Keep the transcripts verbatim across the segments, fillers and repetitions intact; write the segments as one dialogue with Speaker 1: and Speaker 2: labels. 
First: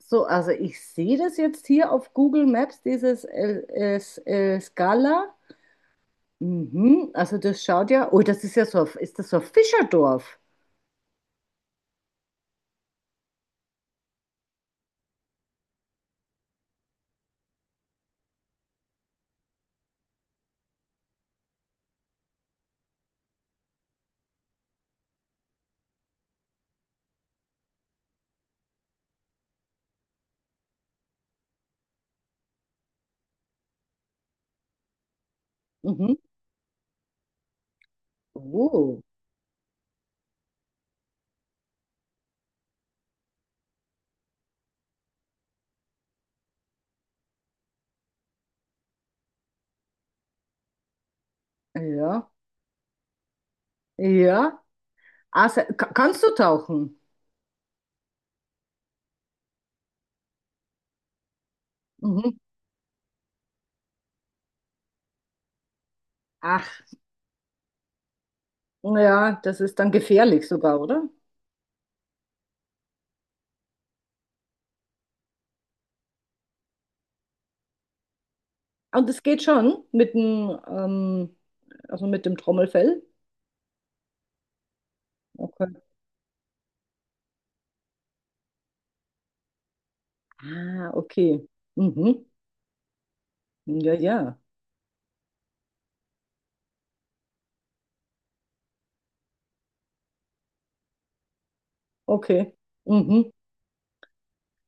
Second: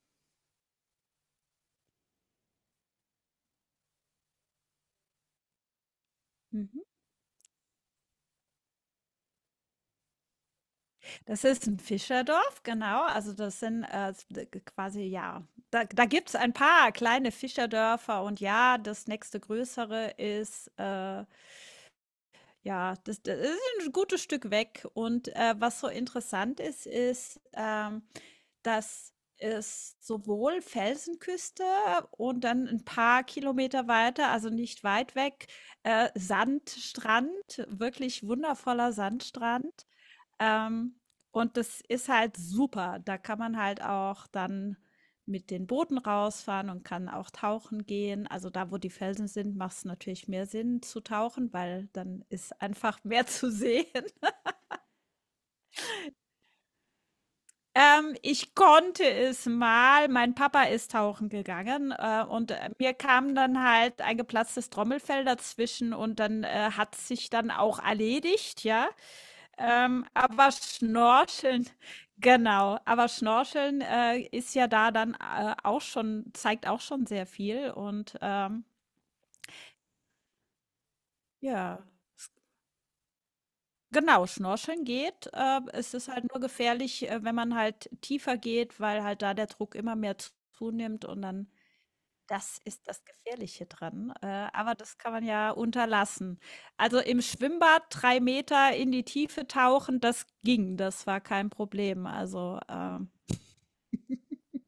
Speaker 1: So, also ich sehe das jetzt hier auf Google Maps, dieses El, Es- El Scala.
Speaker 2: Mhm.
Speaker 1: Mhm, also das schaut ja, oh, das ist ja so, ein- ist das so ein Fischerdorf?
Speaker 2: Das ist 'n Fischerdorf, genau. Also, das sind, äh, s d g quasi ja, da da gibt's ein paar kleine Fischerdörfer und ja, das nächste größere ist, äh Ja, das, das ist ein gutes Stück weg. Und äh, was so interessant ist, ist, ähm, dass es sowohl Felsenküste und dann ein paar Kilometer weiter, also nicht weit weg, äh,
Speaker 1: Mhm.
Speaker 2: Sandstrand, wirklich wundervoller
Speaker 1: Oh,
Speaker 2: Sandstrand. Ähm, und das ist halt super. Da kann man halt auch dann mit den Booten rausfahren und kann auch tauchen gehen. Also da, wo die Felsen sind, macht es natürlich mehr Sinn zu tauchen, weil dann
Speaker 1: ja,
Speaker 2: ist einfach mehr zu sehen.
Speaker 1: ja. Also, ka- kannst du tauchen?
Speaker 2: Ähm, ich konnte es mal. Mein Papa ist tauchen gegangen äh,
Speaker 1: Mhm.
Speaker 2: und äh, mir kam dann halt ein geplatztes Trommelfell dazwischen und dann äh,
Speaker 1: Ach,
Speaker 2: hat sich dann auch erledigt, ja.
Speaker 1: ja, das ist dann
Speaker 2: Ähm,
Speaker 1: gefährlich
Speaker 2: aber
Speaker 1: sogar, oder?
Speaker 2: Schnorcheln, genau. Aber Schnorcheln äh, ist ja da dann äh, auch schon, zeigt auch schon sehr viel. Und ähm,
Speaker 1: Und es geht schon mit dem, ähm,
Speaker 2: ja,
Speaker 1: also mit
Speaker 2: s-
Speaker 1: dem Trommelfell.
Speaker 2: genau, Schnorcheln geht. Äh,
Speaker 1: Okay.
Speaker 2: es ist halt nur gefährlich, äh, wenn man halt tiefer geht, weil halt da der Druck immer mehr zu-
Speaker 1: Ah,
Speaker 2: zunimmt und
Speaker 1: okay.
Speaker 2: dann.
Speaker 1: Mhm.
Speaker 2: Das ist das Gefährliche
Speaker 1: Ja,
Speaker 2: dran. Äh,
Speaker 1: ja.
Speaker 2: aber das kann man ja unterlassen. Also im Schwimmbad drei Meter in die Tiefe tauchen, das ging, das war kein Problem.
Speaker 1: Okay.
Speaker 2: Also ähm,
Speaker 1: Mhm.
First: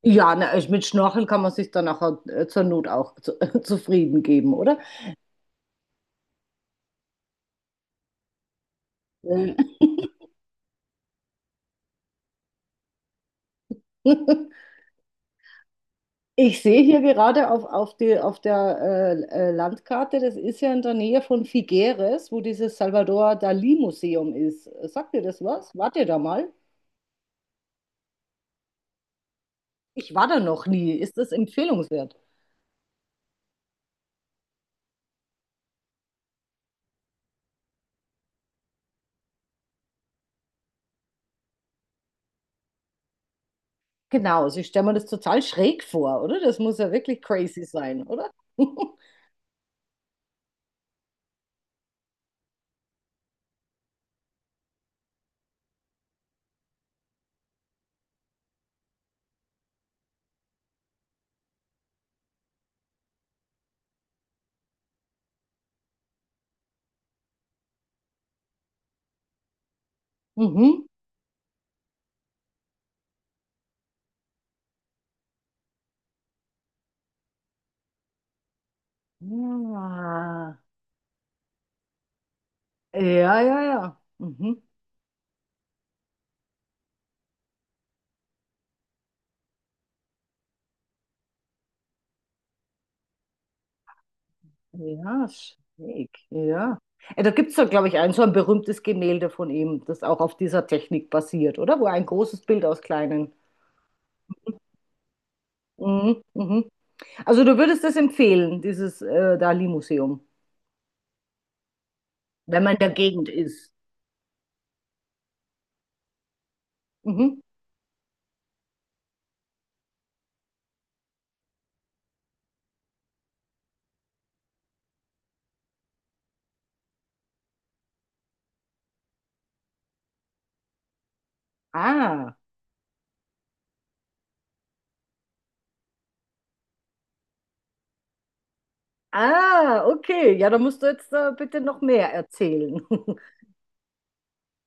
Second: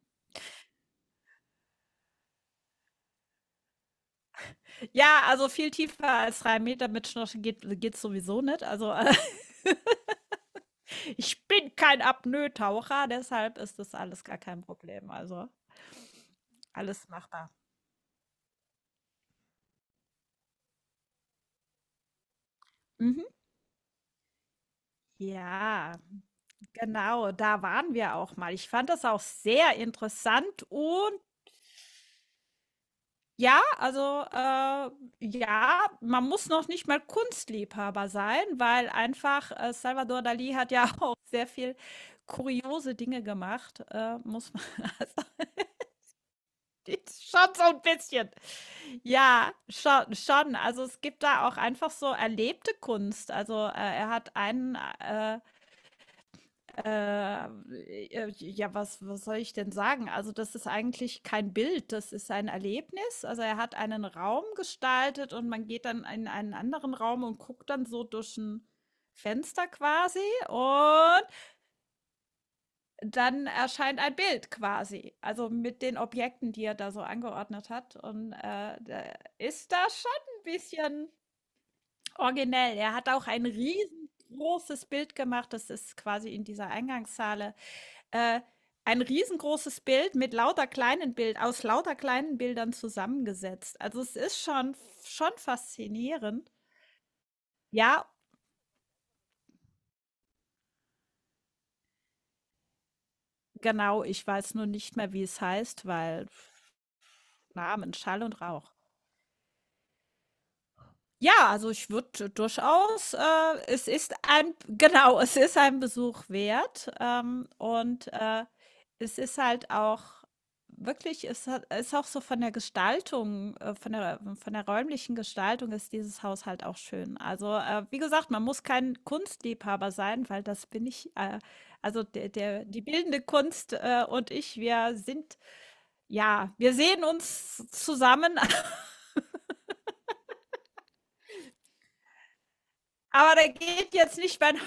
Speaker 1: Ja, na, ich- mit Schnorcheln kann man sich dann nachher äh, zur Not auch zu, zufrieden geben, oder?
Speaker 2: Ja, also viel tiefer als drei Meter mit Schnorchel geht geht's sowieso nicht. Also, äh,
Speaker 1: Ja.
Speaker 2: ich bin kein Apnoe-Taucher, deshalb ist das alles gar kein Problem. Also,
Speaker 1: Ich sehe hier
Speaker 2: alles
Speaker 1: gerade
Speaker 2: machbar.
Speaker 1: auf, auf, die, auf der äh, äh, Landkarte, das ist ja in der Nähe von Figueres, wo dieses
Speaker 2: Mhm.
Speaker 1: Salvador Dalí Museum ist. Sagt ihr das was? Wart
Speaker 2: Ja,
Speaker 1: ihr da mal?
Speaker 2: genau, da waren wir auch mal. Ich fand das auch sehr
Speaker 1: Ich war da
Speaker 2: interessant
Speaker 1: noch nie. Ist
Speaker 2: und
Speaker 1: das empfehlenswert?
Speaker 2: ja, also, äh, ja, man muss noch nicht mal Kunstliebhaber sein, weil einfach, äh, Salvador Dali hat ja auch sehr viel kuriose Dinge gemacht, äh,
Speaker 1: Genau,
Speaker 2: muss
Speaker 1: also
Speaker 2: man.
Speaker 1: ich stelle mir das total schräg vor, oder? Das muss ja wirklich
Speaker 2: Schon so
Speaker 1: crazy
Speaker 2: ein
Speaker 1: sein,
Speaker 2: bisschen.
Speaker 1: oder?
Speaker 2: Ja, schon schon. Also, es gibt da auch einfach so erlebte Kunst. Also, äh, er hat einen, äh, äh, äh, ja, was was soll ich denn sagen? Also, das ist eigentlich kein Bild, das ist ein Erlebnis. Also, er hat einen Raum gestaltet und man geht dann in einen anderen Raum und guckt dann so durch ein Fenster quasi
Speaker 1: Mhm.
Speaker 2: und dann erscheint ein Bild quasi, also mit den Objekten, die er da so angeordnet hat. Und äh, da ist da schon ein
Speaker 1: Ja,
Speaker 2: bisschen originell. Er hat auch
Speaker 1: ja,
Speaker 2: ein
Speaker 1: ja, ja. Mhm.
Speaker 2: riesengroßes Bild gemacht, das ist quasi in dieser Eingangshalle. Äh, ein riesengroßes Bild mit lauter kleinen Bild, aus lauter kleinen Bildern zusammengesetzt. Also es ist schon,
Speaker 1: Ja,
Speaker 2: schon
Speaker 1: schräg.
Speaker 2: faszinierend.
Speaker 1: Ja. Äh, da gibt es doch, glaube ich,
Speaker 2: Ja,
Speaker 1: ein so ein berühmtes Gemälde von ihm, das auch auf dieser Technik basiert, oder? Wo ein großes Bild aus kleinen.
Speaker 2: genau, ich weiß nur nicht mehr, wie es heißt,
Speaker 1: Mhm,
Speaker 2: weil
Speaker 1: mhm. Also du würdest
Speaker 2: Namen,
Speaker 1: das
Speaker 2: Schall und
Speaker 1: empfehlen,
Speaker 2: Rauch.
Speaker 1: dieses äh, Dali-Museum,
Speaker 2: Ja, also ich würde
Speaker 1: wenn man in der
Speaker 2: durchaus äh,
Speaker 1: Gegend ist.
Speaker 2: es ist ein genau, es ist ein Besuch wert,
Speaker 1: Mhm.
Speaker 2: ähm, und, äh, es ist halt auch wirklich es hat ist auch so von der Gestaltung äh, von der von der räumlichen Gestaltung ist dieses Haus halt auch schön. Also, äh, wie gesagt, man muss kein Kunstliebhaber sein, weil das bin ich, äh also der
Speaker 1: Ah,
Speaker 2: der die bildende Kunst, äh, und ich, wir sind ja, wir sehen uns zusammen.
Speaker 1: ah, okay. Ja, da musst du jetzt äh, bitte noch mehr erzählen.
Speaker 2: Aber da geht jetzt nicht mein,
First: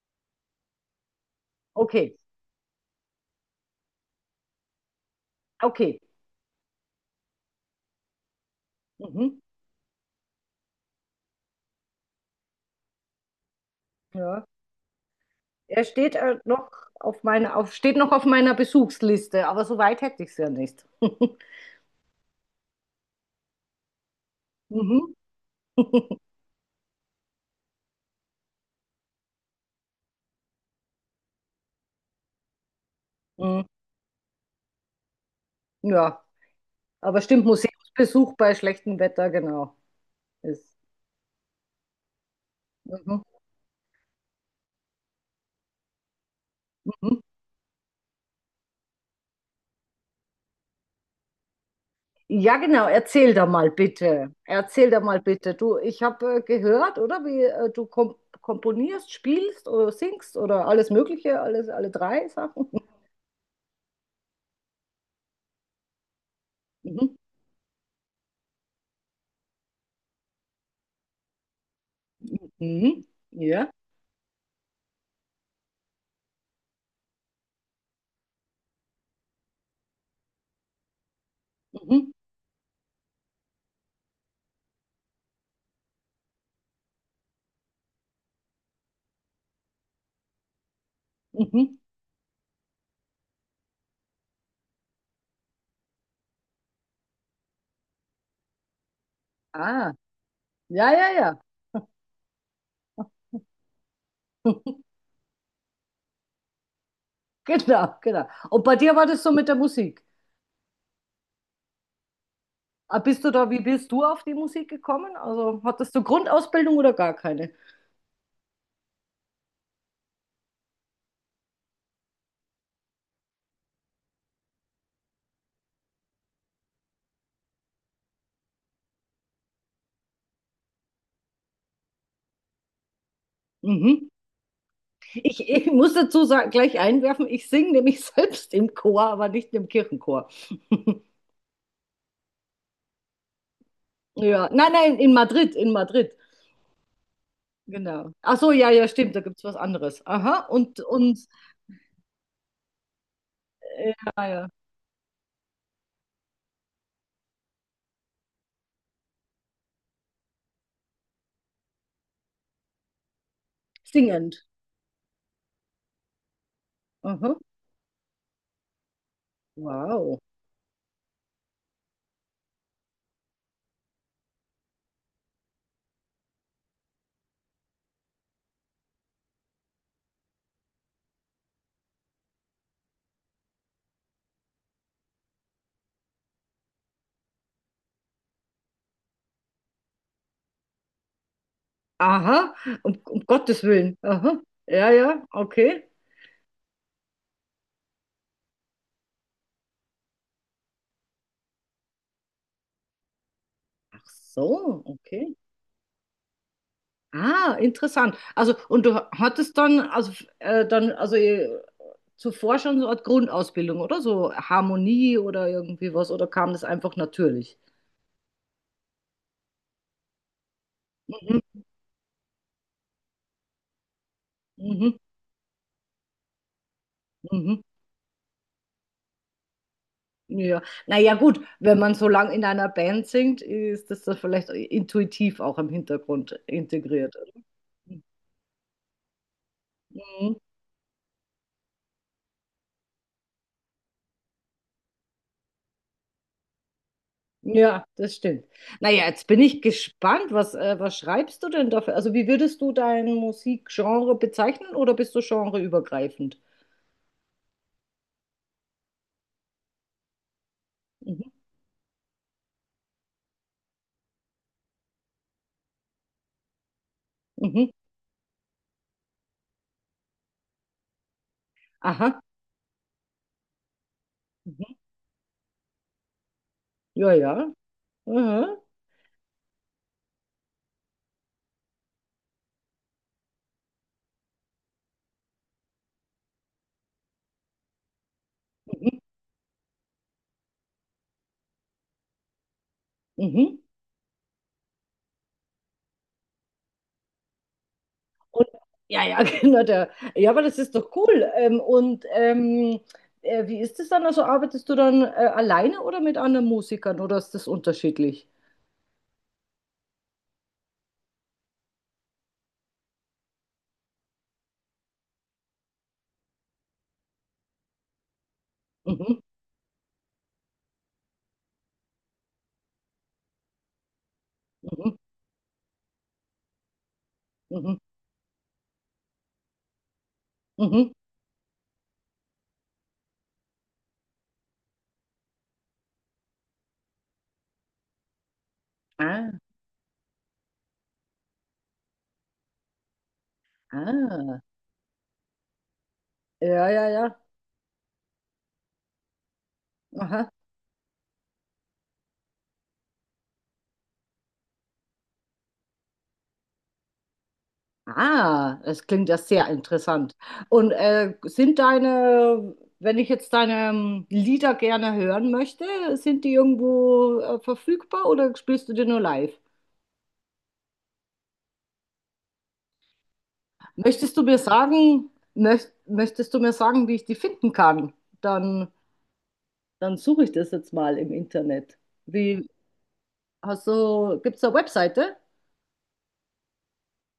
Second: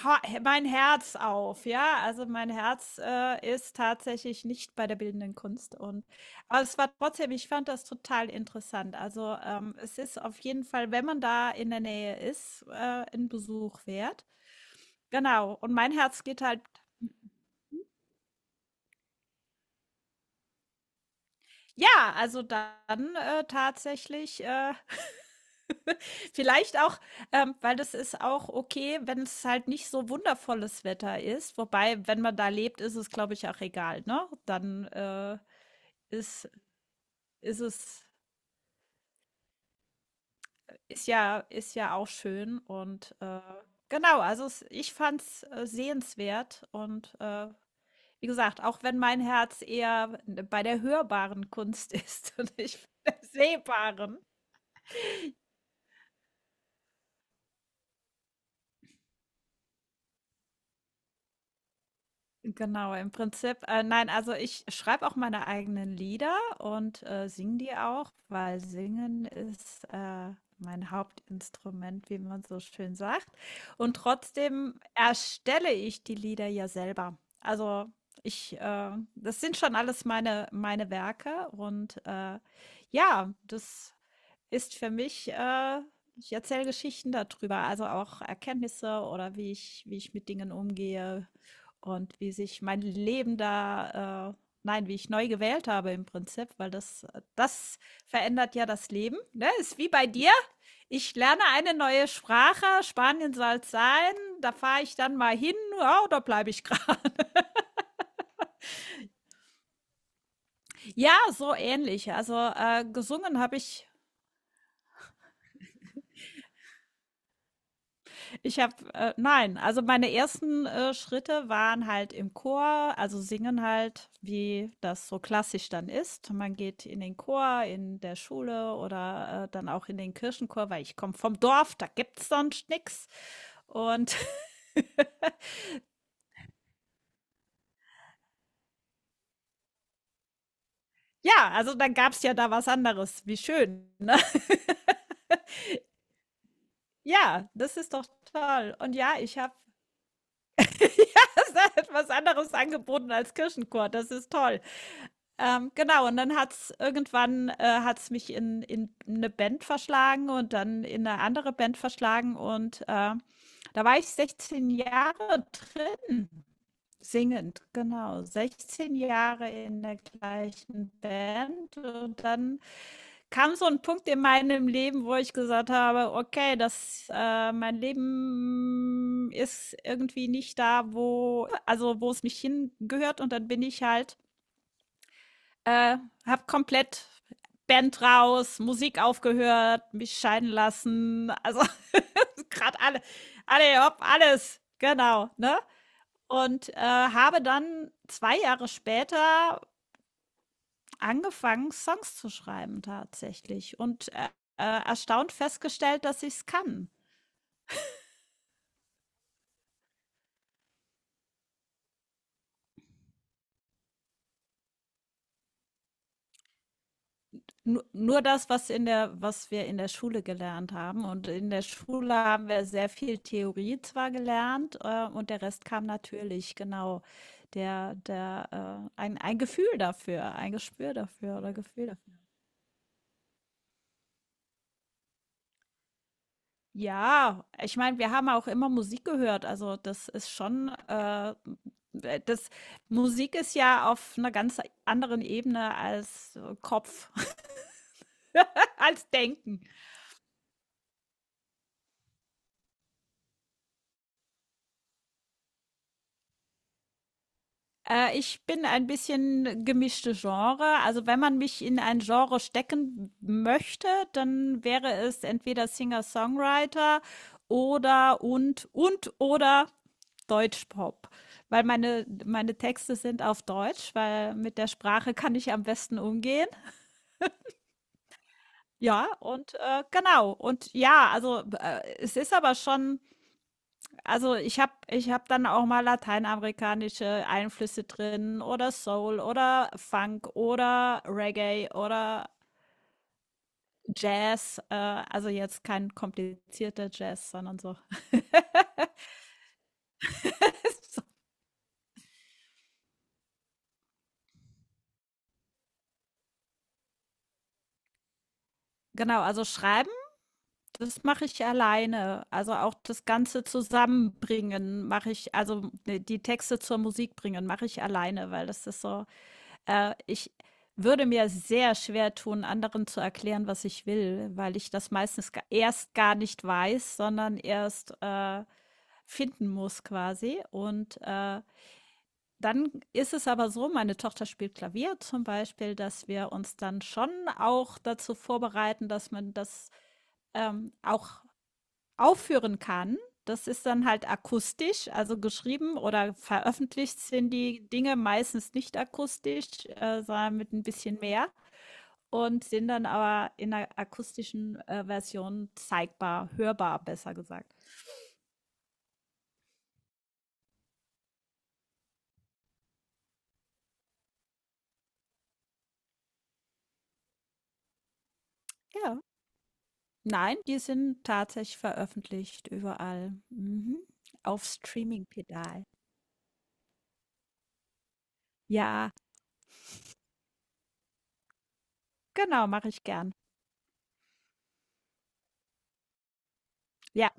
Speaker 2: mein Herz auf, ja?
Speaker 1: Okay,
Speaker 2: Also mein Herz äh, ist tatsächlich nicht bei der bildenden Kunst.
Speaker 1: okay.
Speaker 2: Und, aber es war trotzdem, ich fand das total interessant. Also
Speaker 1: Mhm.
Speaker 2: ähm, es ist auf jeden Fall, wenn man da in der Nähe ist, äh, ein Besuch wert.
Speaker 1: Ja.
Speaker 2: Genau. Und
Speaker 1: Er
Speaker 2: mein
Speaker 1: steht
Speaker 2: Herz
Speaker 1: äh,
Speaker 2: geht halt.
Speaker 1: noch auf meiner, auf, steht noch auf meiner Besuchsliste, aber so weit hätte ich es ja nicht.
Speaker 2: Ja, also dann, äh, tatsächlich, äh,
Speaker 1: Mhm.
Speaker 2: vielleicht auch ähm, weil das ist auch okay, wenn es halt nicht so wundervolles Wetter ist. Wobei, wenn man da lebt, ist es, glaube ich, auch egal, ne? Dann, äh,
Speaker 1: Ja,
Speaker 2: ist
Speaker 1: aber stimmt,
Speaker 2: ist es
Speaker 1: Museumsbesuch bei schlechtem Wetter, genau. Ist.
Speaker 2: ist ja ist ja auch schön und,
Speaker 1: Mhm,
Speaker 2: äh, genau, also es ich fand's, äh, sehenswert und,
Speaker 1: mhm.
Speaker 2: äh, wie gesagt, auch wenn mein Herz eher bei der hörbaren Kunst ist und
Speaker 1: Ja,
Speaker 2: nicht
Speaker 1: genau,
Speaker 2: bei der
Speaker 1: erzähl da mal
Speaker 2: sehbaren.
Speaker 1: bitte. Erzähl da mal bitte. Du, ich habe äh, gehört, oder wie äh, du kom komponierst, spielst oder singst oder alles Mögliche, alles, alle drei Sachen.
Speaker 2: Genau, im Prinzip, äh, nein, also ich schreibe auch meine eigenen Lieder und
Speaker 1: Mhm.
Speaker 2: äh, singe die auch, weil Singen ist äh, mein Hauptinstrument, wie man so schön
Speaker 1: Mhm.
Speaker 2: sagt.
Speaker 1: Ja.
Speaker 2: Und trotzdem erstelle ich die Lieder ja selber. Also ich, äh, das sind schon alles meine, meine Werke und
Speaker 1: Mhm.
Speaker 2: äh, ja, das ist für mich, äh, ich erzähle Geschichten darüber, also auch Erkenntnisse oder wie ich, wie ich mit Dingen umgehe
Speaker 1: Mhm.
Speaker 2: und wie sich mein Leben da, äh, nein, wie ich neu gewählt habe im Prinzip, weil das, das verändert ja das Leben. Ne? Ist wie
Speaker 1: Ah,
Speaker 2: bei dir.
Speaker 1: ja, ja,
Speaker 2: Ich
Speaker 1: ja.
Speaker 2: lerne eine neue Sprache, Spanien soll es sein, da fahre ich dann mal hin, ja, oder bleibe ich gerade?
Speaker 1: Genau, genau. Und bei dir war das so mit der Musik.
Speaker 2: Ja, so ähnlich. Also äh,
Speaker 1: Ah, bist du
Speaker 2: gesungen
Speaker 1: da,
Speaker 2: habe
Speaker 1: wie
Speaker 2: ich.
Speaker 1: bist du auf die Musik gekommen? Also hattest du Grundausbildung oder gar keine?
Speaker 2: Ich habe, äh, nein, also meine ersten äh, Schritte waren halt im Chor, also singen halt, wie das so klassisch dann ist. Man geht in den Chor, in der Schule oder äh, dann auch in den Kirchenchor, weil ich komme vom Dorf, da gibt's sonst nix.
Speaker 1: Mhm.
Speaker 2: Und
Speaker 1: Ich, ich muss dazu sagen, gleich einwerfen, ich singe nämlich selbst im Chor, aber nicht im Kirchenchor.
Speaker 2: ja, also dann gab's ja da was anderes. Wie schön, ne?
Speaker 1: Ja, nein, nein, in Madrid, in Madrid.
Speaker 2: Ja, das ist doch
Speaker 1: Genau. Ach so, ja,
Speaker 2: toll.
Speaker 1: ja,
Speaker 2: Und ja,
Speaker 1: stimmt, da gibt
Speaker 2: ich
Speaker 1: es
Speaker 2: habe
Speaker 1: was anderes. Aha, und, und
Speaker 2: ja, es hat was anderes angeboten als Kirchenchor.
Speaker 1: äh,
Speaker 2: Das
Speaker 1: ja,
Speaker 2: ist
Speaker 1: ja.
Speaker 2: toll. Ähm, genau, und dann hat's irgendwann äh, hat's mich in in eine Band verschlagen und dann in eine andere Band verschlagen und, äh, da war ich
Speaker 1: Singend.
Speaker 2: sechzehn Jahre drin,
Speaker 1: Aha,
Speaker 2: singend, genau. sechzehn Jahre in der
Speaker 1: wow.
Speaker 2: gleichen Band und dann kam so ein Punkt in meinem Leben, wo ich gesagt habe: „Okay, das äh, mein Leben ist irgendwie nicht da, wo also, wo es mich hingehört.“ Und dann bin ich halt äh, habe komplett Band raus, Musik aufgehört, mich scheiden lassen. Also
Speaker 1: Aha,
Speaker 2: gerade
Speaker 1: um,
Speaker 2: alle,
Speaker 1: um Gottes
Speaker 2: alle,
Speaker 1: Willen.
Speaker 2: hopp,
Speaker 1: Aha,
Speaker 2: alles.
Speaker 1: ja, ja,
Speaker 2: Genau, ne?
Speaker 1: okay.
Speaker 2: Und äh, habe dann zwei Jahre später angefangen, Songs zu schreiben tatsächlich.
Speaker 1: Ach
Speaker 2: Und äh,
Speaker 1: so,
Speaker 2: äh, erstaunt
Speaker 1: okay.
Speaker 2: festgestellt, dass ich es kann.
Speaker 1: Ah, interessant. Also, und du hattest dann, also, äh, dann, also, äh, zuvor schon so eine Art Grundausbildung, oder? So Harmonie oder irgendwie was, oder kam das einfach natürlich?
Speaker 2: Nur, nur das, was in der was wir in der Schule gelernt haben. Und in
Speaker 1: Mhm,
Speaker 2: der Schule haben wir sehr viel Theorie zwar gelernt,
Speaker 1: mhm,
Speaker 2: äh, und der Rest kam natürlich, genau.
Speaker 1: mhm.
Speaker 2: Der, der, äh, ein, ein Gefühl dafür, ein
Speaker 1: Ja,
Speaker 2: Gespür
Speaker 1: naja,
Speaker 2: dafür
Speaker 1: gut,
Speaker 2: oder
Speaker 1: wenn
Speaker 2: Gefühl
Speaker 1: man so
Speaker 2: dafür.
Speaker 1: lang in einer Band singt, ist das dann vielleicht intuitiv auch im Hintergrund integriert.
Speaker 2: Ja, ich meine, wir haben auch immer Musik gehört. Also das ist
Speaker 1: Mhm.
Speaker 2: schon, äh, das Musik ist ja auf einer ganz anderen Ebene als äh, Kopf,
Speaker 1: Ja, das stimmt. Naja,
Speaker 2: als
Speaker 1: jetzt bin ich
Speaker 2: Denken.
Speaker 1: gespannt, was, äh, was schreibst du denn dafür? Also, wie würdest du dein Musikgenre bezeichnen oder bist du genreübergreifend?
Speaker 2: Äh, ich bin ein bisschen gemischte Genre. Also wenn
Speaker 1: Mhm.
Speaker 2: man mich in ein Genre stecken möchte, dann wäre es entweder Singer-Songwriter
Speaker 1: Mhm.
Speaker 2: oder und und oder Deutschpop. Weil meine,
Speaker 1: Aha.
Speaker 2: meine Texte sind auf Deutsch, weil mit der
Speaker 1: Mhm.
Speaker 2: Sprache kann ich am besten umgehen.
Speaker 1: Ja, ja. Aha.
Speaker 2: Ja, und äh, genau. Und ja, also äh, es ist aber schon. Also, ich habe ich habe dann auch mal lateinamerikanische Einflüsse drin oder
Speaker 1: Mhm.
Speaker 2: Soul oder Funk oder Reggae oder
Speaker 1: Mhm.
Speaker 2: Jazz, äh, also jetzt kein komplizierter Jazz, sondern so.
Speaker 1: Und, ja, ja, genau. Der, ja, aber das ist doch cool. Ähm, und ähm, äh, wie ist es dann? Also arbeitest du dann äh, alleine oder mit anderen Musikern oder ist das unterschiedlich?
Speaker 2: Genau, also schreiben, das mache ich alleine. Also auch das Ganze zusammenbringen mache ich, also ne, die Texte zur Musik bringen mache ich alleine, weil das ist so.
Speaker 1: Mhm,
Speaker 2: Äh, ich würde mir sehr schwer tun, anderen zu erklären, was ich will, weil ich das
Speaker 1: mhm,
Speaker 2: meistens ga- erst gar nicht weiß, sondern
Speaker 1: mhm,
Speaker 2: erst äh, finden muss quasi.
Speaker 1: mhm.
Speaker 2: Und äh, dann ist es aber so, meine Tochter spielt Klavier zum Beispiel, dass wir uns dann schon auch dazu vorbereiten, dass
Speaker 1: Ah,
Speaker 2: man das ähm, auch aufführen kann. Das ist dann halt
Speaker 1: ah.
Speaker 2: akustisch, also geschrieben oder
Speaker 1: Ja, ja,
Speaker 2: veröffentlicht
Speaker 1: ja.
Speaker 2: sind die Dinge meistens nicht akustisch, äh,
Speaker 1: Aha.
Speaker 2: sondern mit ein bisschen mehr und sind dann aber in der akustischen äh, Version zeigbar, hörbar, besser gesagt.
Speaker 1: Ah, das klingt ja sehr interessant. Und äh, sind deine, wenn ich jetzt deine ähm, Lieder gerne hören möchte, sind die irgendwo äh, verfügbar oder spielst du die
Speaker 2: Ja.
Speaker 1: nur live?
Speaker 2: Nein, die sind tatsächlich veröffentlicht überall. Mhm.
Speaker 1: Möchtest du mir
Speaker 2: Auf
Speaker 1: sagen,
Speaker 2: Streaming-Pedal.
Speaker 1: möcht, möchtest du mir sagen, wie ich die finden kann? Dann,
Speaker 2: Ja,
Speaker 1: dann suche ich das jetzt mal im Internet. Wie,
Speaker 2: genau, mache ich gern.
Speaker 1: hast du, gibt es eine Webseite?
Speaker 2: Ja.